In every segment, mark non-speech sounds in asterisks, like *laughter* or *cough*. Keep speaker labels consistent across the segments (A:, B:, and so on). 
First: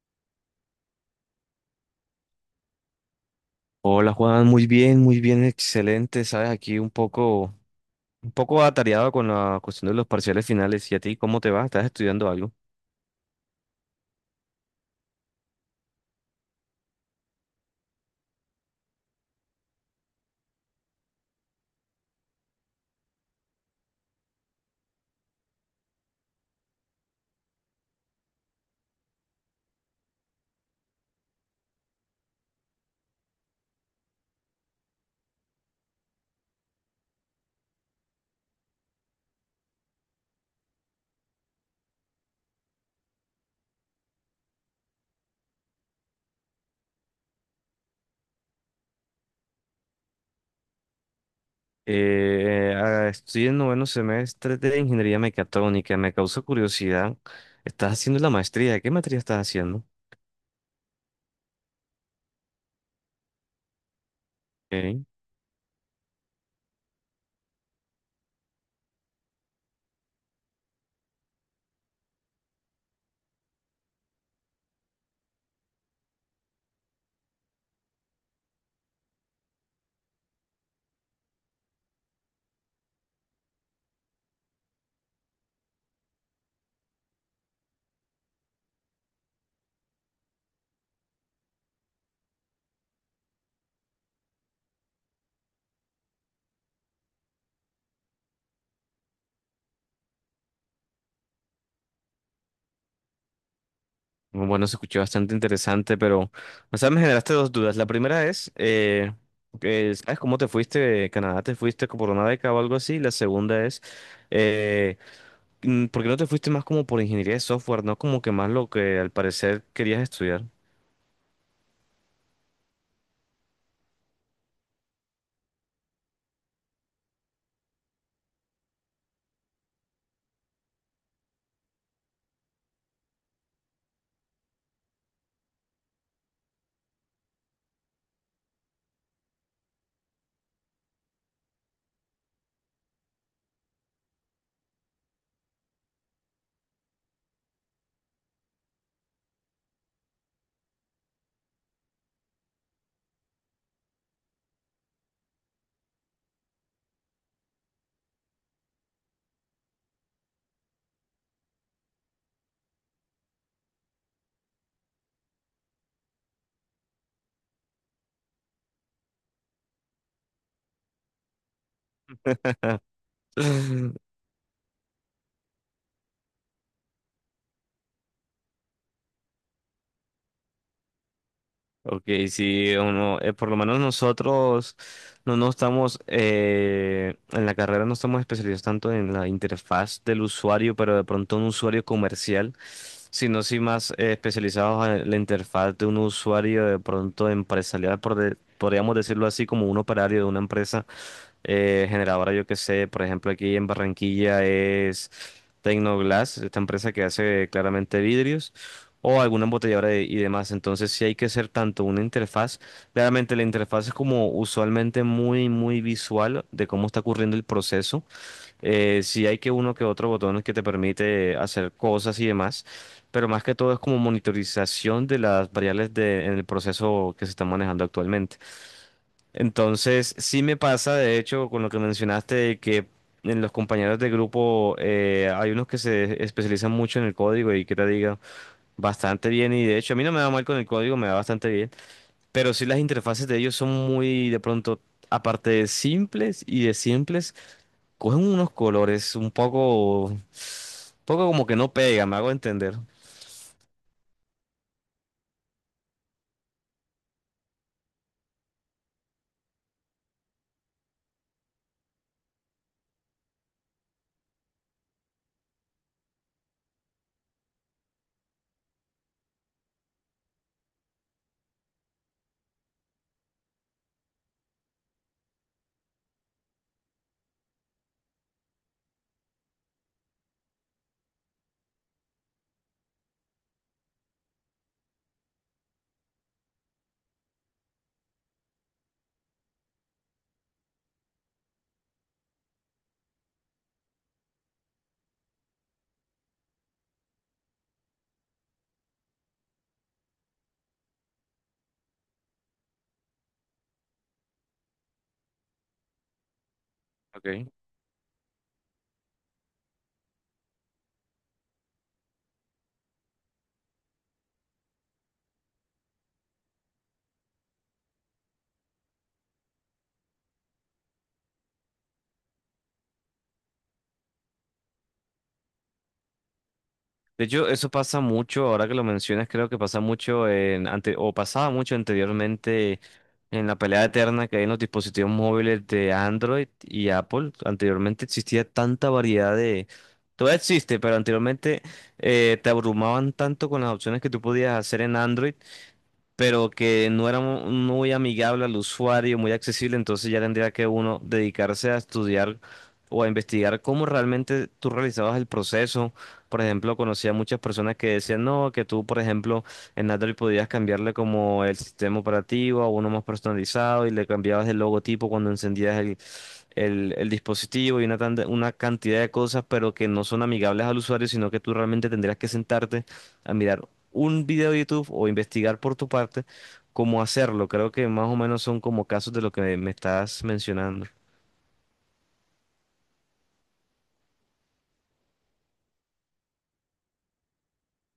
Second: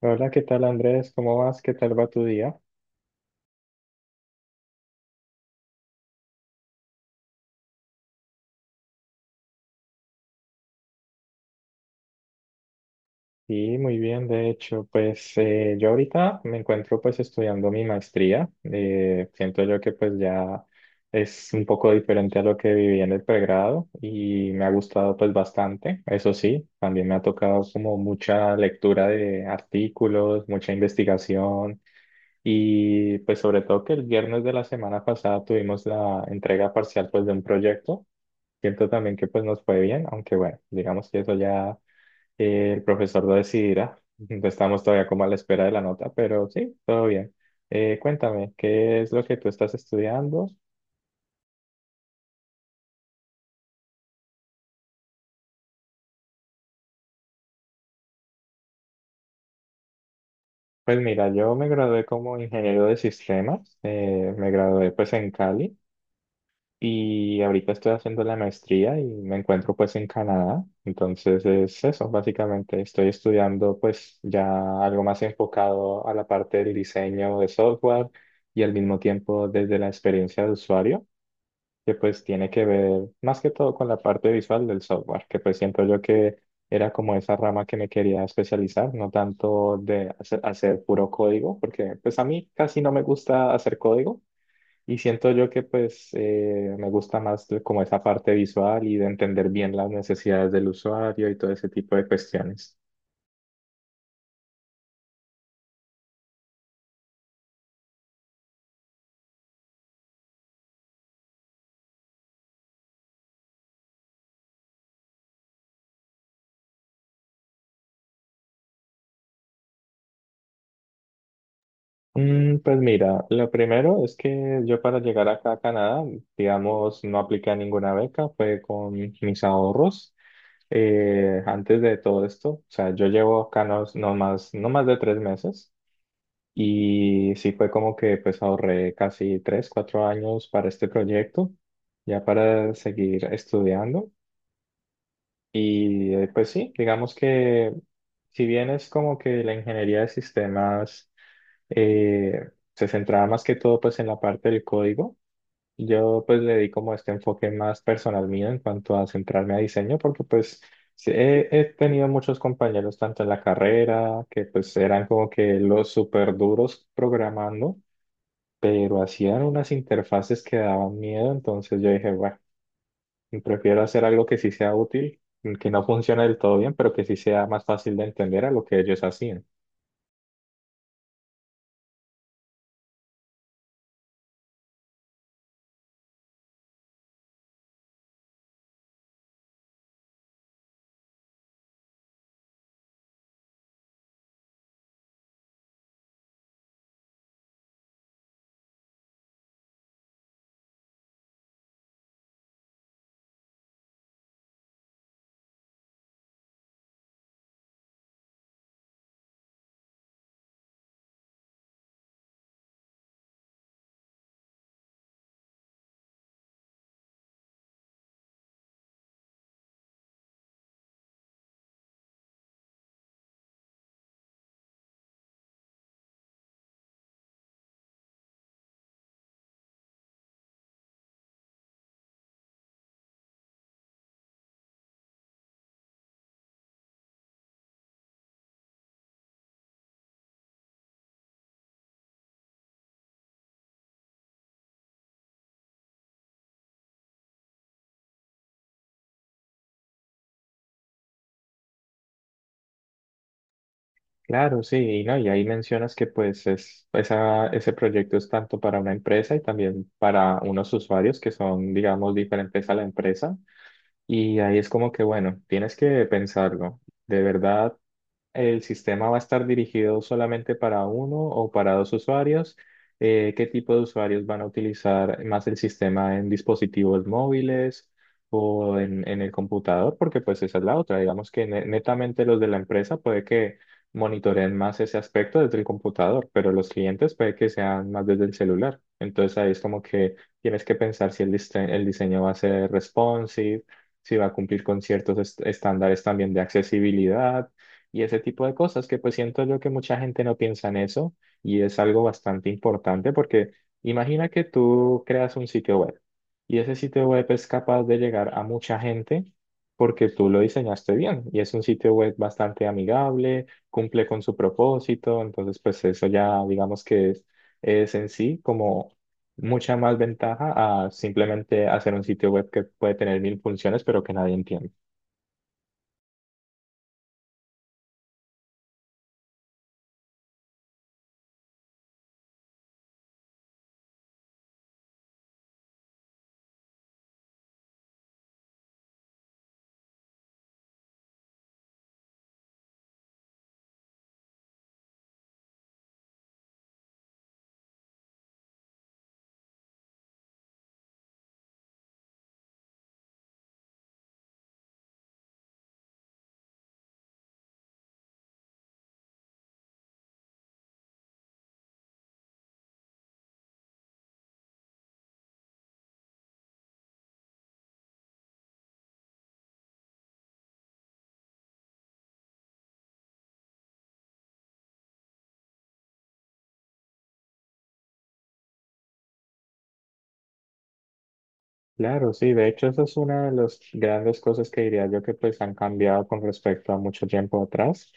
A: Hola, ¿qué tal Andrés? ¿Cómo vas? ¿Qué tal va tu día?
B: Hola Juan, muy bien, excelente. Sabes, aquí un poco atareado con la cuestión de los parciales finales. ¿Y a ti cómo te va? ¿Estás estudiando algo?
A: Sí, muy bien, de hecho, pues yo ahorita me encuentro pues estudiando mi maestría. Siento yo que pues ya es un poco diferente a lo que viví en el pregrado y me ha gustado pues bastante. Eso sí, también me ha tocado como mucha lectura de artículos, mucha investigación y pues sobre todo que el viernes de la semana pasada tuvimos la entrega parcial pues de un proyecto. Siento también que pues nos fue bien, aunque bueno, digamos que eso ya el profesor lo decidirá. *laughs* Estamos todavía como a la espera de la nota, pero sí, todo bien. Cuéntame, ¿qué es lo que tú estás estudiando?
B: Estoy en noveno semestre de ingeniería mecatrónica. Me causa curiosidad. ¿Estás haciendo la maestría? ¿Qué materia estás haciendo?
A: Pues mira, yo me gradué como ingeniero de sistemas, me gradué
B: Ok.
A: pues en Cali. Y ahorita estoy haciendo la maestría y me encuentro pues en Canadá. Entonces es eso, básicamente estoy estudiando pues ya algo más enfocado a la parte del diseño de software y al mismo tiempo desde la experiencia de usuario, que pues tiene que ver más que todo con la parte visual del software, que pues siento yo que era como esa rama que me quería especializar, no tanto de hacer puro código, porque pues a mí casi no me gusta hacer código y siento yo que pues me gusta más como esa parte visual y de entender bien las necesidades del usuario y todo ese tipo de cuestiones.
B: Bueno, se escuchó bastante interesante, pero, o sea, me generaste dos dudas. La primera es, que, ¿sabes cómo te fuiste de Canadá? ¿Te fuiste por una beca o algo así? La segunda es eh, Mm, ¿por qué no te fuiste más como por ingeniería de software, no como que más lo que al parecer querías estudiar?
A: Mm, pues mira, lo primero es que yo para llegar acá a Canadá, digamos, no apliqué ninguna beca, fue con mis ahorros. Antes de todo esto, o sea, yo llevo acá no, no más de 3 meses y sí fue como que pues ahorré casi 3, 4 años para este proyecto ya para seguir estudiando. Y pues sí, digamos que si bien es como que la ingeniería de sistemas se centraba más que todo pues en la parte del código, yo pues le di como este enfoque más personal mío en cuanto a centrarme a diseño, porque pues sí, he tenido muchos compañeros tanto en la carrera que pues eran como que los súper duros programando, pero hacían unas interfaces que daban miedo, entonces yo dije, bueno. Prefiero hacer
B: *laughs*
A: algo que sí sea útil, que no funcione del todo bien, pero que sí sea más fácil de entender a lo que ellos hacían.
B: Ok, sí, o no, por lo menos nosotros no nos estamos, en la carrera no estamos especializados tanto en la interfaz del usuario, pero de pronto un usuario comercial, sino sí más especializados en la interfaz de un usuario de pronto empresarial, por podríamos decirlo así, como un operario de una empresa. Generadora, yo que sé, por ejemplo, aquí en Barranquilla es Tecnoglass, esta empresa que hace claramente vidrios, o alguna embotelladora y demás. Entonces, sí hay que hacer tanto una interfaz, claramente la interfaz es como usualmente muy, muy visual de cómo está ocurriendo el proceso. Sí hay que uno que otro botón que te permite hacer cosas y demás, pero más que todo es como monitorización de las variables de, en el proceso que se está manejando actualmente. Entonces, sí me pasa, de hecho, con lo que mencionaste, de que en los compañeros de grupo hay unos que se especializan mucho en el código y que te digan bastante bien. Y de hecho, a mí no me va mal con el código, me va bastante bien. Pero sí las interfaces de ellos son muy, de pronto, aparte de simples y de simples, cogen unos colores un poco, poco como que no pegan, me hago entender.
A: Claro, sí, y no, y ahí mencionas que pues es, esa, ese proyecto es tanto para una empresa y también para unos usuarios que son, digamos, diferentes a la empresa. Y ahí es como que, bueno, tienes que pensarlo. De verdad, ¿el sistema va a estar dirigido solamente para uno o para dos usuarios? ¿Qué tipo de usuarios van a utilizar más el sistema en dispositivos móviles o en el computador? Porque pues esa es la otra. Digamos que netamente los de la empresa puede que monitoreen más ese aspecto desde el computador, pero los clientes puede que sean más desde el celular. Entonces ahí es como que tienes que pensar si el, el diseño va a ser responsive, si va a cumplir con ciertos estándares también de accesibilidad y ese tipo de cosas que pues siento yo que mucha gente no piensa en eso y es algo bastante importante porque imagina que tú creas un sitio web y ese sitio web es
B: Ok.
A: capaz de llegar a mucha gente porque tú lo diseñaste bien y es un sitio web bastante amigable, cumple con su propósito, entonces pues eso ya digamos que es en sí como mucha más ventaja a simplemente hacer un sitio web que puede tener mil funciones pero que nadie entiende.
B: De hecho, eso pasa mucho, ahora que lo mencionas, creo que pasa mucho en ante, o pasaba mucho anteriormente en la pelea eterna que hay en los dispositivos móviles de Android y Apple. Anteriormente existía tanta variedad de, todavía existe, pero anteriormente te abrumaban tanto con las opciones que tú podías hacer en Android pero que no era muy amigable al usuario, muy accesible, entonces ya tendría que uno dedicarse a estudiar o a investigar cómo realmente tú realizabas el proceso. Por ejemplo, conocía muchas personas que decían, no, que tú, por ejemplo, en Android podías cambiarle como el sistema operativo a uno más personalizado y le cambiabas el logotipo cuando encendías el dispositivo y una, una cantidad de cosas, pero que no son amigables al usuario, sino que tú realmente tendrías que sentarte a mirar un video de YouTube o investigar por tu parte cómo hacerlo. Creo que más o menos son como casos de lo que me estás mencionando.
A: Claro, sí, de hecho esa es una de las grandes cosas que diría yo que pues han cambiado con respecto a mucho tiempo atrás.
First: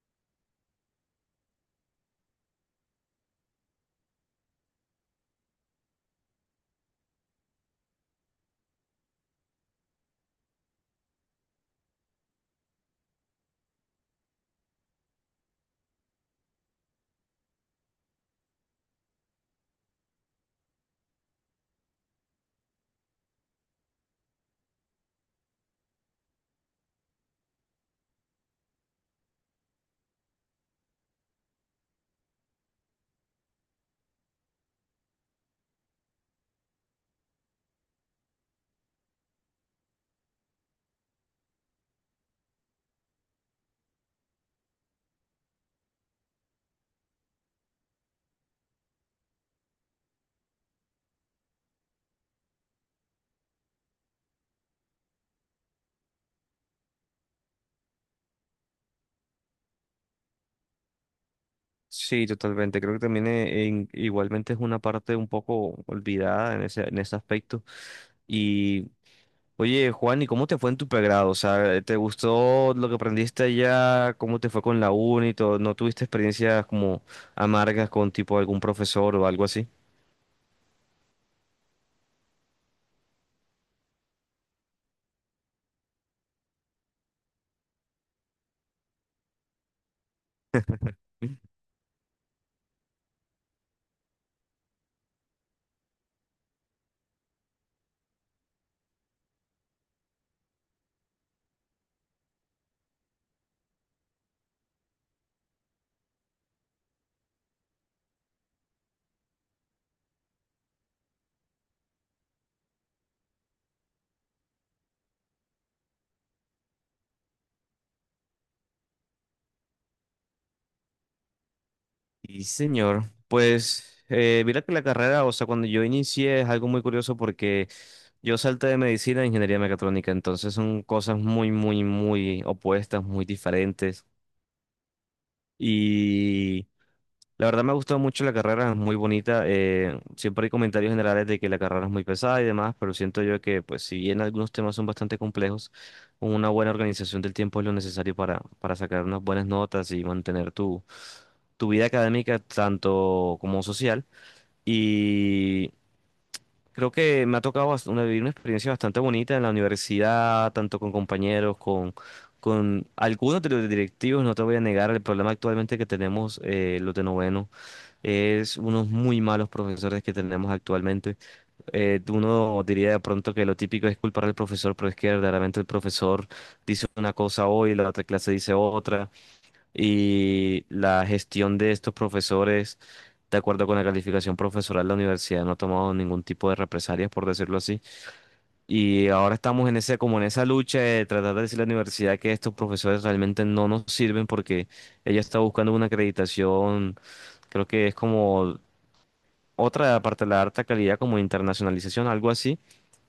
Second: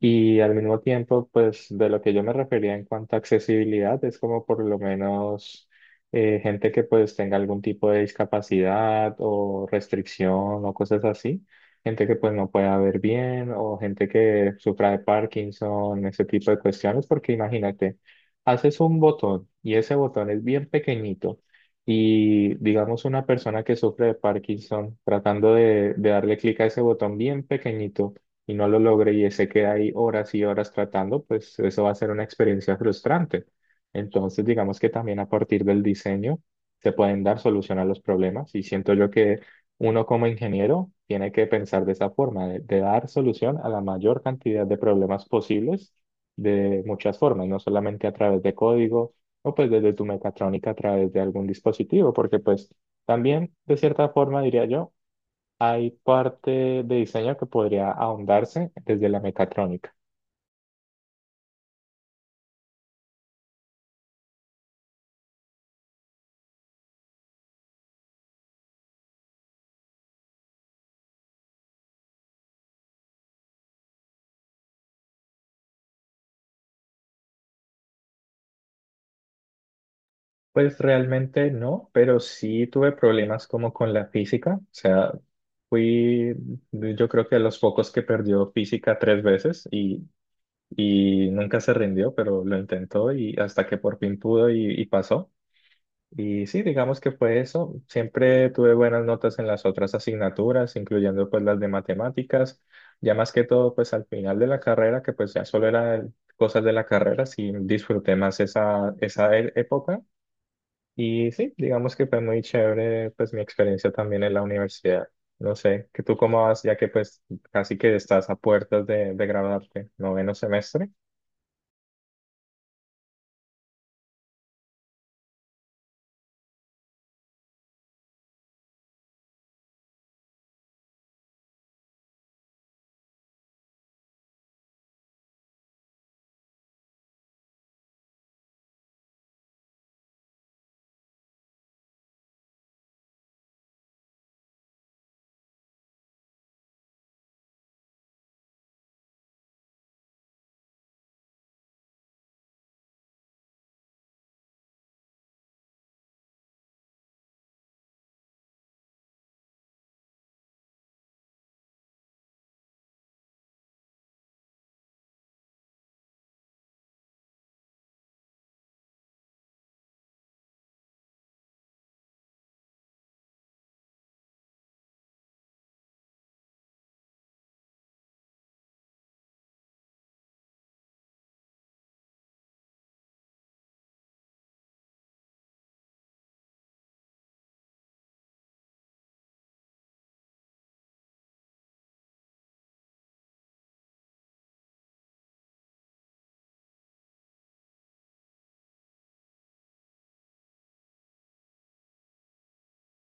A: Y al mismo tiempo, pues de lo que yo me refería en cuanto a accesibilidad, es como por lo menos gente que pues tenga algún tipo de discapacidad o restricción o cosas así, gente que pues no pueda ver bien o gente que sufra de Parkinson, ese tipo de cuestiones, porque imagínate, haces un botón y ese botón es bien pequeñito y digamos una persona que sufre de Parkinson tratando de darle clic a ese botón bien pequeñito y no lo logre y se queda ahí horas y horas tratando, pues eso va a ser una experiencia frustrante. Entonces, digamos que también a partir del diseño se pueden dar solución a los problemas y siento yo que uno como ingeniero tiene que pensar de esa forma, de dar solución a la mayor cantidad de problemas posibles de muchas formas, no solamente a través de código o pues desde tu mecatrónica a través de algún dispositivo, porque pues también de cierta forma diría yo, hay parte de diseño que podría ahondarse desde la mecatrónica.
B: Sí, totalmente. Creo que también igualmente es una parte un poco olvidada en ese aspecto. Y oye, Juan, ¿y cómo te fue en tu pregrado? O sea, ¿te gustó lo que aprendiste allá? ¿Cómo te fue con la uni y todo? ¿No tuviste experiencias como amargas con tipo algún profesor o algo así?
A: Pues realmente no, pero sí tuve problemas como con la física. O sea, fui yo creo que de los pocos que perdió física 3 veces y nunca se rindió, pero lo intentó y hasta que por fin pudo y pasó. Y sí, digamos que fue eso. Siempre tuve buenas notas en las otras asignaturas, incluyendo pues las de matemáticas. Ya más que todo, pues al final de la carrera, que pues ya solo eran cosas de la carrera, sí disfruté más esa, esa época. Y sí, digamos que fue muy chévere pues mi experiencia también en la universidad. No sé, que tú cómo vas, ya que pues casi que estás a puertas de graduarte, noveno semestre.
B: Y señor, pues mira que la carrera, o sea, cuando yo inicié es algo muy curioso porque yo salté de medicina a ingeniería mecatrónica, entonces son cosas muy, muy, muy opuestas, muy diferentes. Y La verdad me ha gustado mucho la carrera, es muy bonita. Siempre hay comentarios generales de que la carrera es muy pesada y demás, pero siento yo que, pues, si bien algunos temas son bastante complejos, una buena organización del tiempo es lo necesario para sacar unas buenas notas y mantener tu, tu vida académica tanto como social. Y creo que me ha tocado una, vivir una experiencia bastante bonita en la universidad, tanto con compañeros, con algunos de los directivos, no te voy a negar el problema actualmente que tenemos los de noveno es unos muy malos profesores que tenemos actualmente. Uno diría de pronto que lo típico es culpar al profesor, pero es que verdaderamente el profesor dice una cosa hoy, la otra clase dice otra, y la gestión de estos profesores, de acuerdo con la calificación profesoral, la universidad no ha tomado ningún tipo de represalias, por decirlo así. Y ahora estamos en ese, como en esa lucha de tratar de decirle a la universidad que estos profesores realmente no nos sirven porque ella está buscando una acreditación, creo que es como otra, aparte de la alta calidad, como internacionalización, algo así,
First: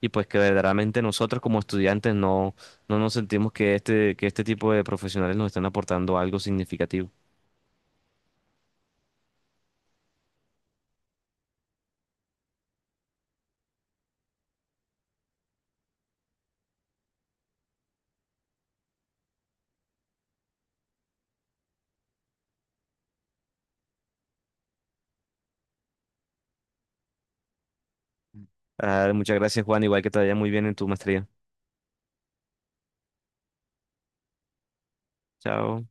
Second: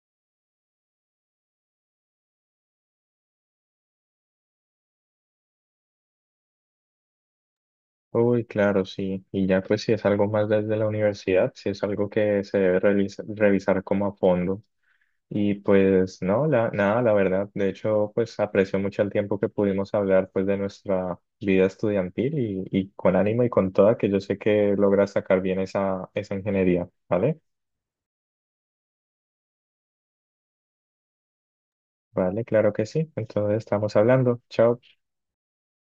B: y pues que verdaderamente nosotros como estudiantes no, no nos sentimos que este tipo de profesionales nos están aportando algo significativo.
A: Uy, claro, sí. Y ya pues si es algo más desde la universidad, si es algo que se debe revisar como a fondo. Y pues no, la, nada, la verdad. De hecho, pues aprecio mucho el tiempo que pudimos hablar pues de nuestra vida estudiantil y con ánimo y con toda, que yo sé que logras sacar bien esa, esa ingeniería, ¿vale?
B: Ah, muchas gracias, Juan, igual que te vaya muy bien en tu maestría.
A: Vale, claro que sí. Entonces estamos hablando. Chao.
B: Chao.